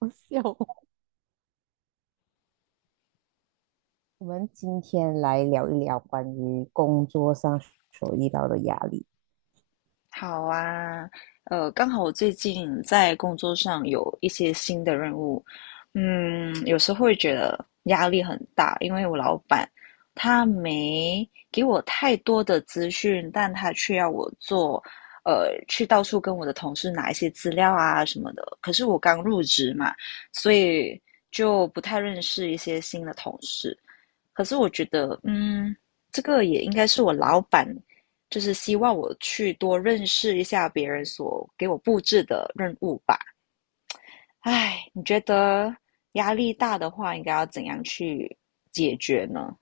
好笑哦 我们今天来聊一聊关于工作上所遇到的压力。好啊，刚好我最近在工作上有一些新的任务，有时候会觉得压力很大，因为我老板他没给我太多的资讯，但他却要我做，去到处跟我的同事拿一些资料啊什么的。可是我刚入职嘛，所以就不太认识一些新的同事。可是我觉得，这个也应该是我老板，就是希望我去多认识一下别人所给我布置的任务吧。唉，你觉得压力大的话，应该要怎样去解决呢？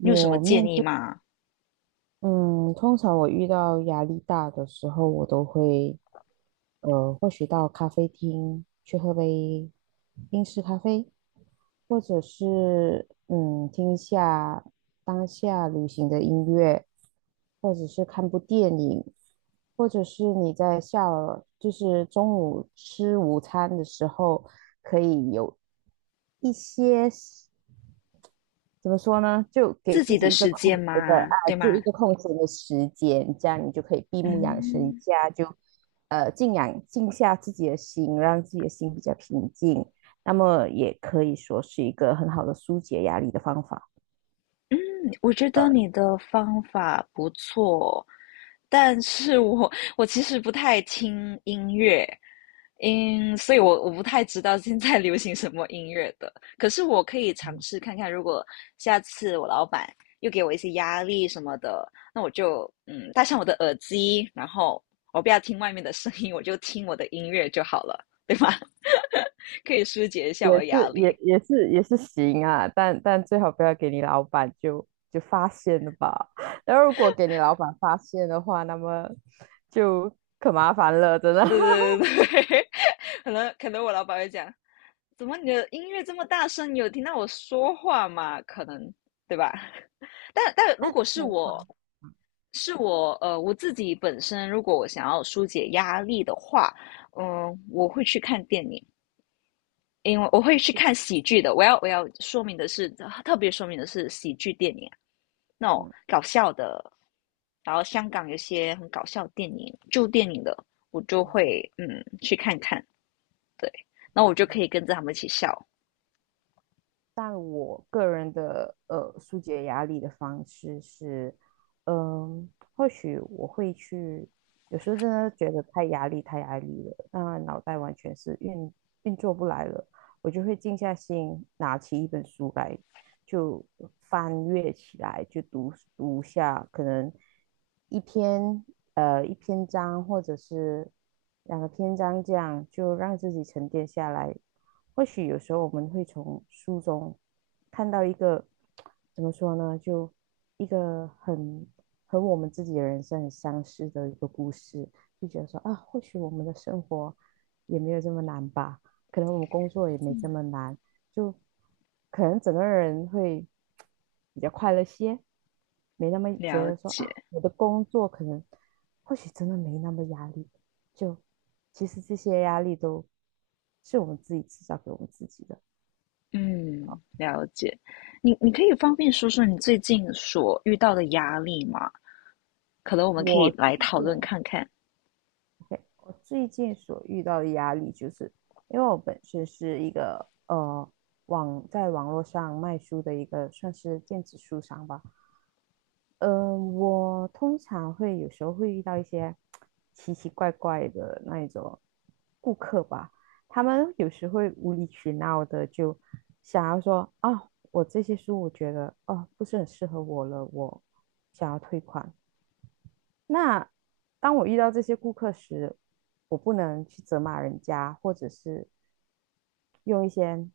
你有什么建面议对。吗？嗯，通常我遇到压力大的时候，我都会，或许到咖啡厅去喝杯英式咖啡，或者是听一下当下流行的音乐，或者是看部电影，或者是你在下了就是中午吃午餐的时候，可以有一些。怎么说呢？就给自自己的己时间吗？对吗？一个空闲的时间，这样你就可以闭目养神一嗯。下，就静下自己的心，让自己的心比较平静。那么也可以说是一个很好的疏解压力的方法。我觉得你的方法不错，但是我其实不太听音乐，嗯，所以我不太知道现在流行什么音乐的。可是我可以尝试看看，如果下次我老板又给我一些压力什么的，那我就戴上我的耳机，然后我不要听外面的声音，我就听我的音乐就好了，对吗？可以疏解一下我也的压是也力。也是也是行啊，但最好不要给你老板就发现了吧。那如果给你老板发现的话，那么就可麻烦了，真的。对 对对对对 可能我老板会讲，怎么你的音乐这么大声？你有听到我说话吗？可能对吧？但如那果是通我常是我我自己本身，如果我想要疏解压力的话，嗯、我会去看电影。因为我会去就看喜剧的。我要说明的是，特别说明的是喜剧电影，那种嗯。搞笑的。然后香港有些很搞笑的电影、旧电影的，我就会去看看。对，那我就可以跟着他们一起笑。但我个人的疏解压力的方式是，嗯，或许我会去，有时候真的觉得太压力太压力了，那脑袋完全是运作不来了，我就会静下心拿起一本书来，就翻阅起来，就读下可能一篇一篇章或者是两个篇章这样，就让自己沉淀下来，或许有时候我们会从书中看到一个怎么说呢，就一个很和我们自己的人生很相似的一个故事，就觉得说啊，或许我们的生活也没有这么难吧，可能我们工作也没这么难，就可能整个人会比较快乐些，没那么觉了得说解，啊，我的工作可能或许真的没那么压力，就其实这些压力都是我们自己制造给我们自己的。嗯，了解。你你可以方便说说你最近所遇到的压力吗？可能我们可以我最来讨近论看看。我最近所遇到的压力，就是因为我本身是一个在网络上卖书的一个算是电子书商吧，我通常会有时候会遇到一些奇奇怪怪的那一种顾客吧，他们有时会无理取闹的就想要说啊，我这些书我觉得哦不是很适合我了，我想要退款。那当我遇到这些顾客时，我不能去责骂人家，或者是用一些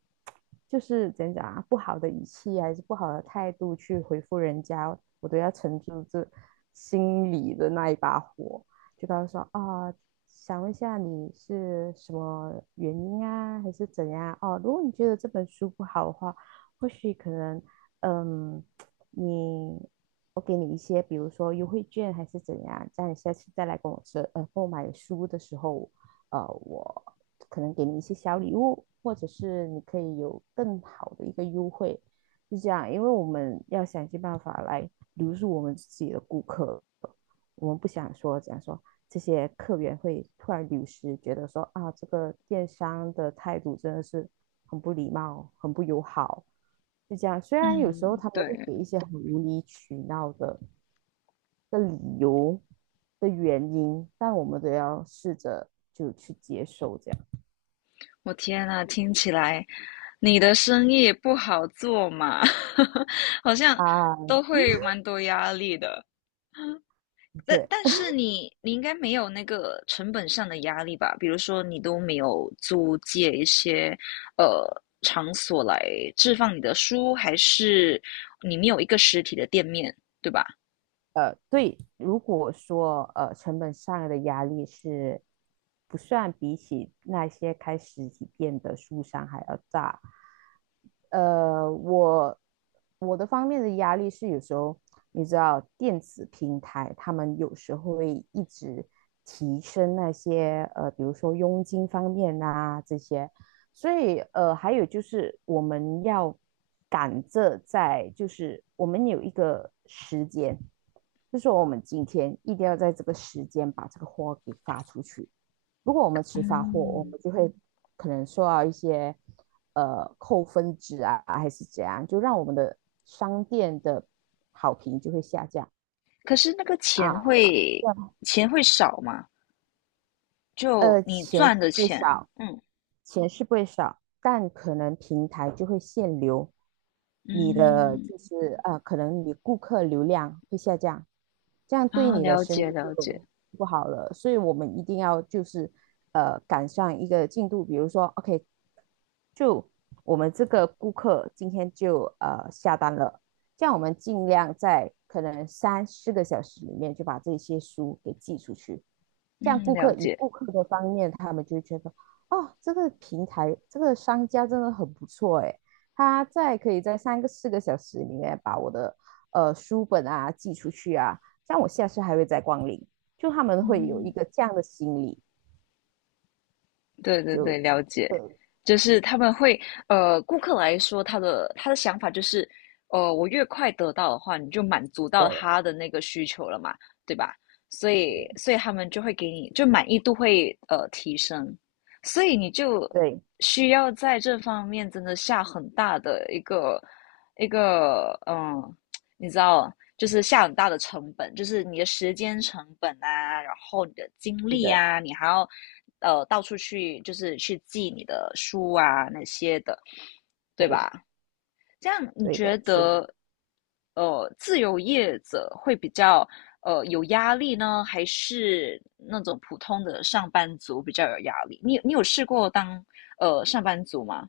就是怎样讲啊，不好的语气还是不好的态度去回复人家，我都要沉住这心里的那一把火，就告诉说啊。想问一下你是什么原因啊，还是怎样？哦，如果你觉得这本书不好的话，或许可能，嗯，你我给你一些，比如说优惠券还是怎样，这样你下次再来跟我说，购买书的时候，我可能给你一些小礼物，或者是你可以有更好的一个优惠，就这样，因为我们要想尽办法来留住我们自己的顾客，我们不想说讲说这些客源会突然流失，觉得说啊，这个电商的态度真的是很不礼貌，很不友好，就这样。虽然有时候嗯，他们会对，给一些很无理取闹的的理由的原因，但我们都要试着就去接受这样我天呐，听起来你的生意也不好做嘛，好像啊，都会蛮多压力的。的但确，但是你你应该没有那个成本上的压力吧？比如说你都没有租借一些呃场所来置放你的书，还是你没有一个实体的店面，对吧？对，如果说成本上的压力是不算比起那些开实体店的书商还要大，呃，我我的方面的压力是有时候，你知道，电子平台他们有时候会一直提升那些比如说佣金方面啊这些，所以还有就是我们要赶着在，就是我们有一个时间，就说我们今天一定要在这个时间把这个货给发出去。如果我们迟发货，我嗯，们就会可能受到一些扣分值啊，还是怎样，就让我们的商店的好评就会下降可是那个钱啊。会钱会少嘛？就你钱赚是的会钱，少，嗯钱是不会少，但可能平台就会限流，你的嗯。就是可能你顾客流量会下降，这样对啊，你的了生解意了解，就不好了。所以我们一定要就是赶上一个进度，比如说 OK，就我们这个顾客今天就下单了，这样我们尽量在可能三四个小时里面就把这些书给寄出去。这样嗯，顾了客以解，顾客的方面，他们就会觉得，哦，这个平台这个商家真的很不错诶，他在可以在三个四个小时里面把我的书本啊寄出去啊，这样我下次还会再光临，就他们会有一嗯，个这样的心理，对对对，就了解，呃就是他们会，呃，顾客来说，他的想法就是，呃，我越快得到的话，你就满足到对他的那个需求了嘛，对吧？所以，对所以他们就会给你，就满意度会提升，所以你就对，需要在这方面真的下很大的一个嗯你知道，就是下很大的成本，就是你的时间成本啊，然后你的精是力的，啊，你还要到处去就是去寄你的书啊那些的，对对吧？这样你对觉的，所以得，呃，自由业者会比较有压力呢，还是那种普通的上班族比较有压力？你你有试过当上班族吗？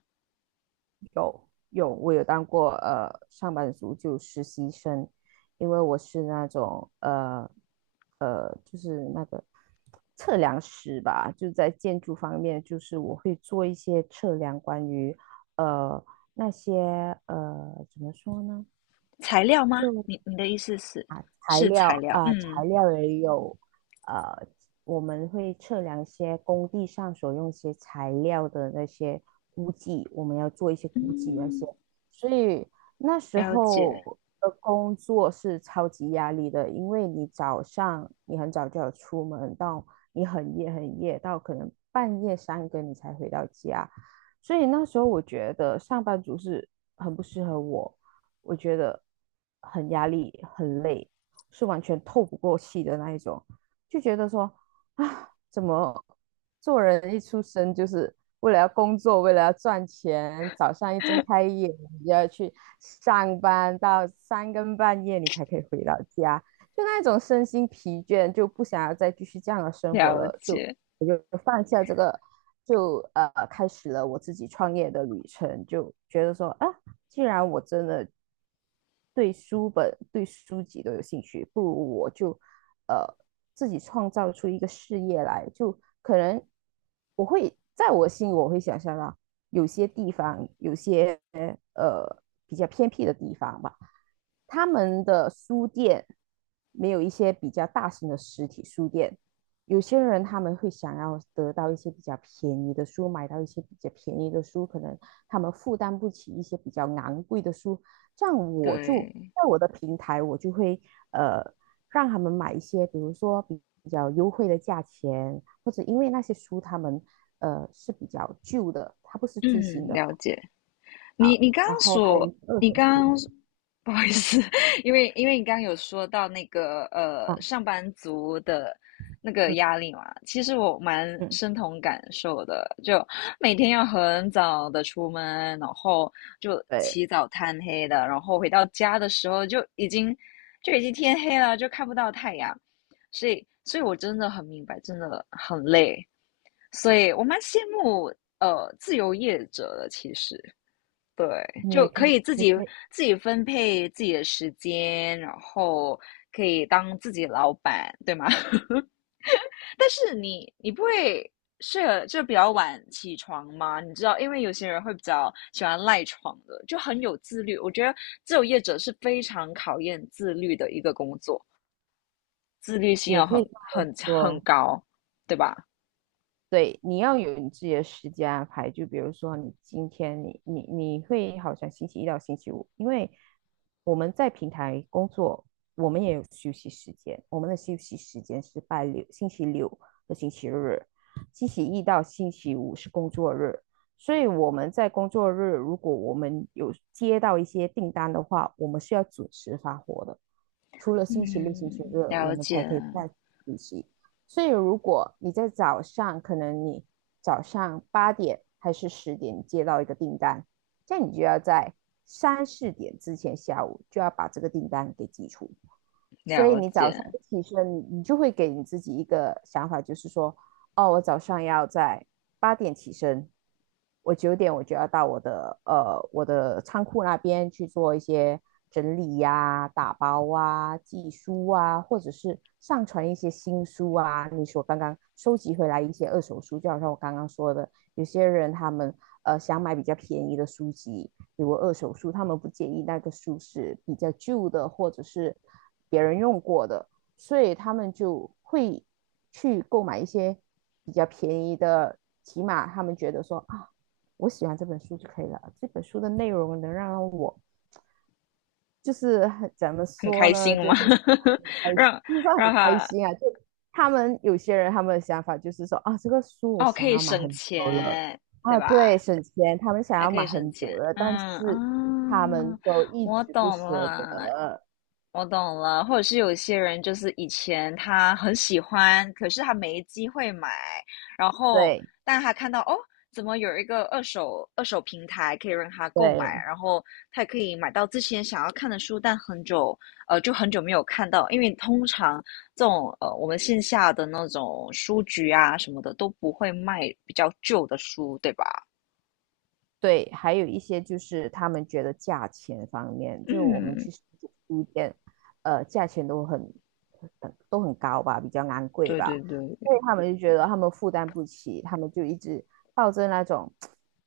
有，我有当过上班族，就实习生，因为我是那种就是那个测量师吧，就在建筑方面，就是我会做一些测量关于呃那些怎么说呢，材料吗？你就你的意思是材是材料料？啊、嗯材料也有，呃，我们会测量一些工地上所用一些材料的那些估计，我们要做一些估计那些，嗯。所以那时了解，候的工作是超级压力的，因为你早上你很早就要出门，到你很夜很夜，到可能半夜三更你才回到家，所以那时候我觉得上班族是很不适合我，我觉得很压力，很累。是完全透不过气的那一种，就觉得说啊，怎么做人一出生就是为了要工作，为了要赚钱，早上一睁开眼你就要去上班，到三更半夜你才可以回到家，就那种身心疲倦，就不想要再继续这样的生活了了，就解，我就放下这个，就开始了我自己创业的旅程，就觉得说啊。既然我真的对书本、对书籍都有兴趣，不如我就呃自己创造出一个事业来。就可能我会在我心里，我会想象到有些地方，有些呃比较偏僻的地方吧，他们的书店没有一些比较大型的实体书店。有些人他们会想要得到一些比较便宜的书，买到一些比较便宜的书，可能他们负担不起一些比较昂贵的书，这样我就对，在我的平台，我就会呃让他们买一些，比如说比较优惠的价钱，或者因为那些书他们是比较旧的，它不是最嗯，新的，了解。你你刚然刚后还有一所，些二手你刚书刚 不好意思，因为你刚刚有说到那个啊，上班族的那个嗯压力嘛，其实我蛮嗯，深同感受的，就每天要很早的出门，然后就对，起早贪黑的，然后回到家的时候就已经天黑了，就看不到太阳，所以我真的很明白，真的很累。所以我蛮羡慕自由业者的，其实对，你也就可可以，以自己分配自己的时间，然后可以当自己的老板，对吗？但是你你不会是就比较晚起床吗？你知道，因为有些人会比较喜欢赖床的，就很有自律。我觉得自由业者是非常考验自律的一个工作，自律性也要可以很这么很很说。高，对吧？对，你要有你自己的时间安排。就比如说，你今天你会好像星期一到星期五，因为我们在平台工作，我们也有休息时间。我们的休息时间是星期六和星期日，星期一到星期五是工作日。所以我们在工作日，如果我们有接到一些订单的话，我们是要准时发货的。除了星期六、星期嗯，日，我了们才解可以再补习。所以如果你在早上，可能你早上八点还是10点接到一个订单，这样你就要在三四点之前下午就要把这个订单给寄出。所以了你早上解。一起身，你就会给你自己一个想法，就是说哦，我早上要在八点起身，我9点我就要到我的仓库那边去做一些整理呀、打包啊、寄书啊，或者是上传一些新书啊。你说刚刚收集回来一些二手书，就好像我刚刚说的，有些人他们想买比较便宜的书籍，比如二手书，他们不介意那个书是比较旧的，或者是别人用过的，所以他们就会去购买一些比较便宜的，起码他们觉得说啊，我喜欢这本书就可以了，这本书的内容能让我就是怎么很说开呢，心吗？开，让就是说很让开他心啊。就他们有些人他们的想法就是说啊，这个书我哦，想可以要买省很久了钱，对啊，吧？对，省钱，他们想还要可买以省很久钱，了，嗯但是啊，他们都一我直不懂舍了，得，我懂了。或者是有些人就是以前他很喜欢，可是他没机会买，然后对但他看到哦，怎么有一个二手平台可以让他购买，对。然后他也可以买到之前想要看的书，但很久就很久没有看到，因为通常这种呃，我们线下的那种书局啊什么的都不会卖比较旧的书，对吧？对，还有一些就是他们觉得价钱方面，就是我们嗯，去书店，价钱都很高吧，比较昂贵对对吧，对，所以他们就觉得他们负担不起，他们就一直抱着那种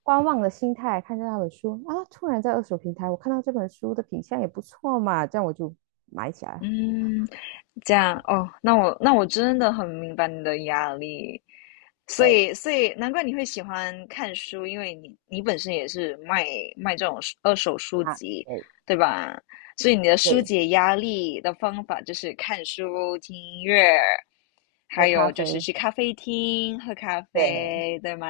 观望的心态看着那本书啊，突然在二手平台我看到这本书的品相也不错嘛，这样我就买起来。嗯，这样哦，那我真的很明白你的压力，所对以，所以难怪你会喜欢看书，因为你你本身也是卖这种书二手书啊，籍，对对吧？所以你的疏对，解压力的方法就是看书、听音乐，喝还咖有就是啡，去咖啡厅喝咖对，啡，对吗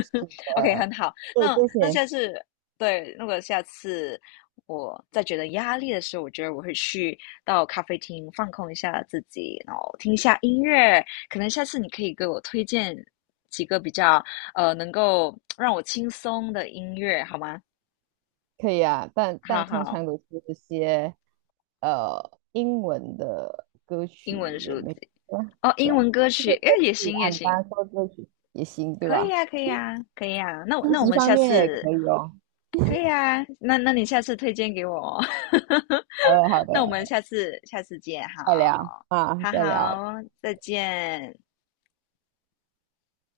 是 ？OK，很的，好。对那这那些下次，对，如果下次我在觉得压力的时候，我觉得我会去到咖啡厅放空一下自己，然后听一下音乐，可能下次你可以给我推荐几个比较能够让我轻松的音乐，好吗？可以啊，但好但通好，常都是一些英文的歌曲英文也书籍没啊，哦，对英啊，文歌就是曲，哎，歌也曲行啊，也你刚行，刚说歌曲也行，对吧？可以呀，书那我籍们方下面也次可以哦。可以啊，那那你下次推荐给我哦，好 的，好的，那我们下次见，再聊好，啊，好再聊。好，再见。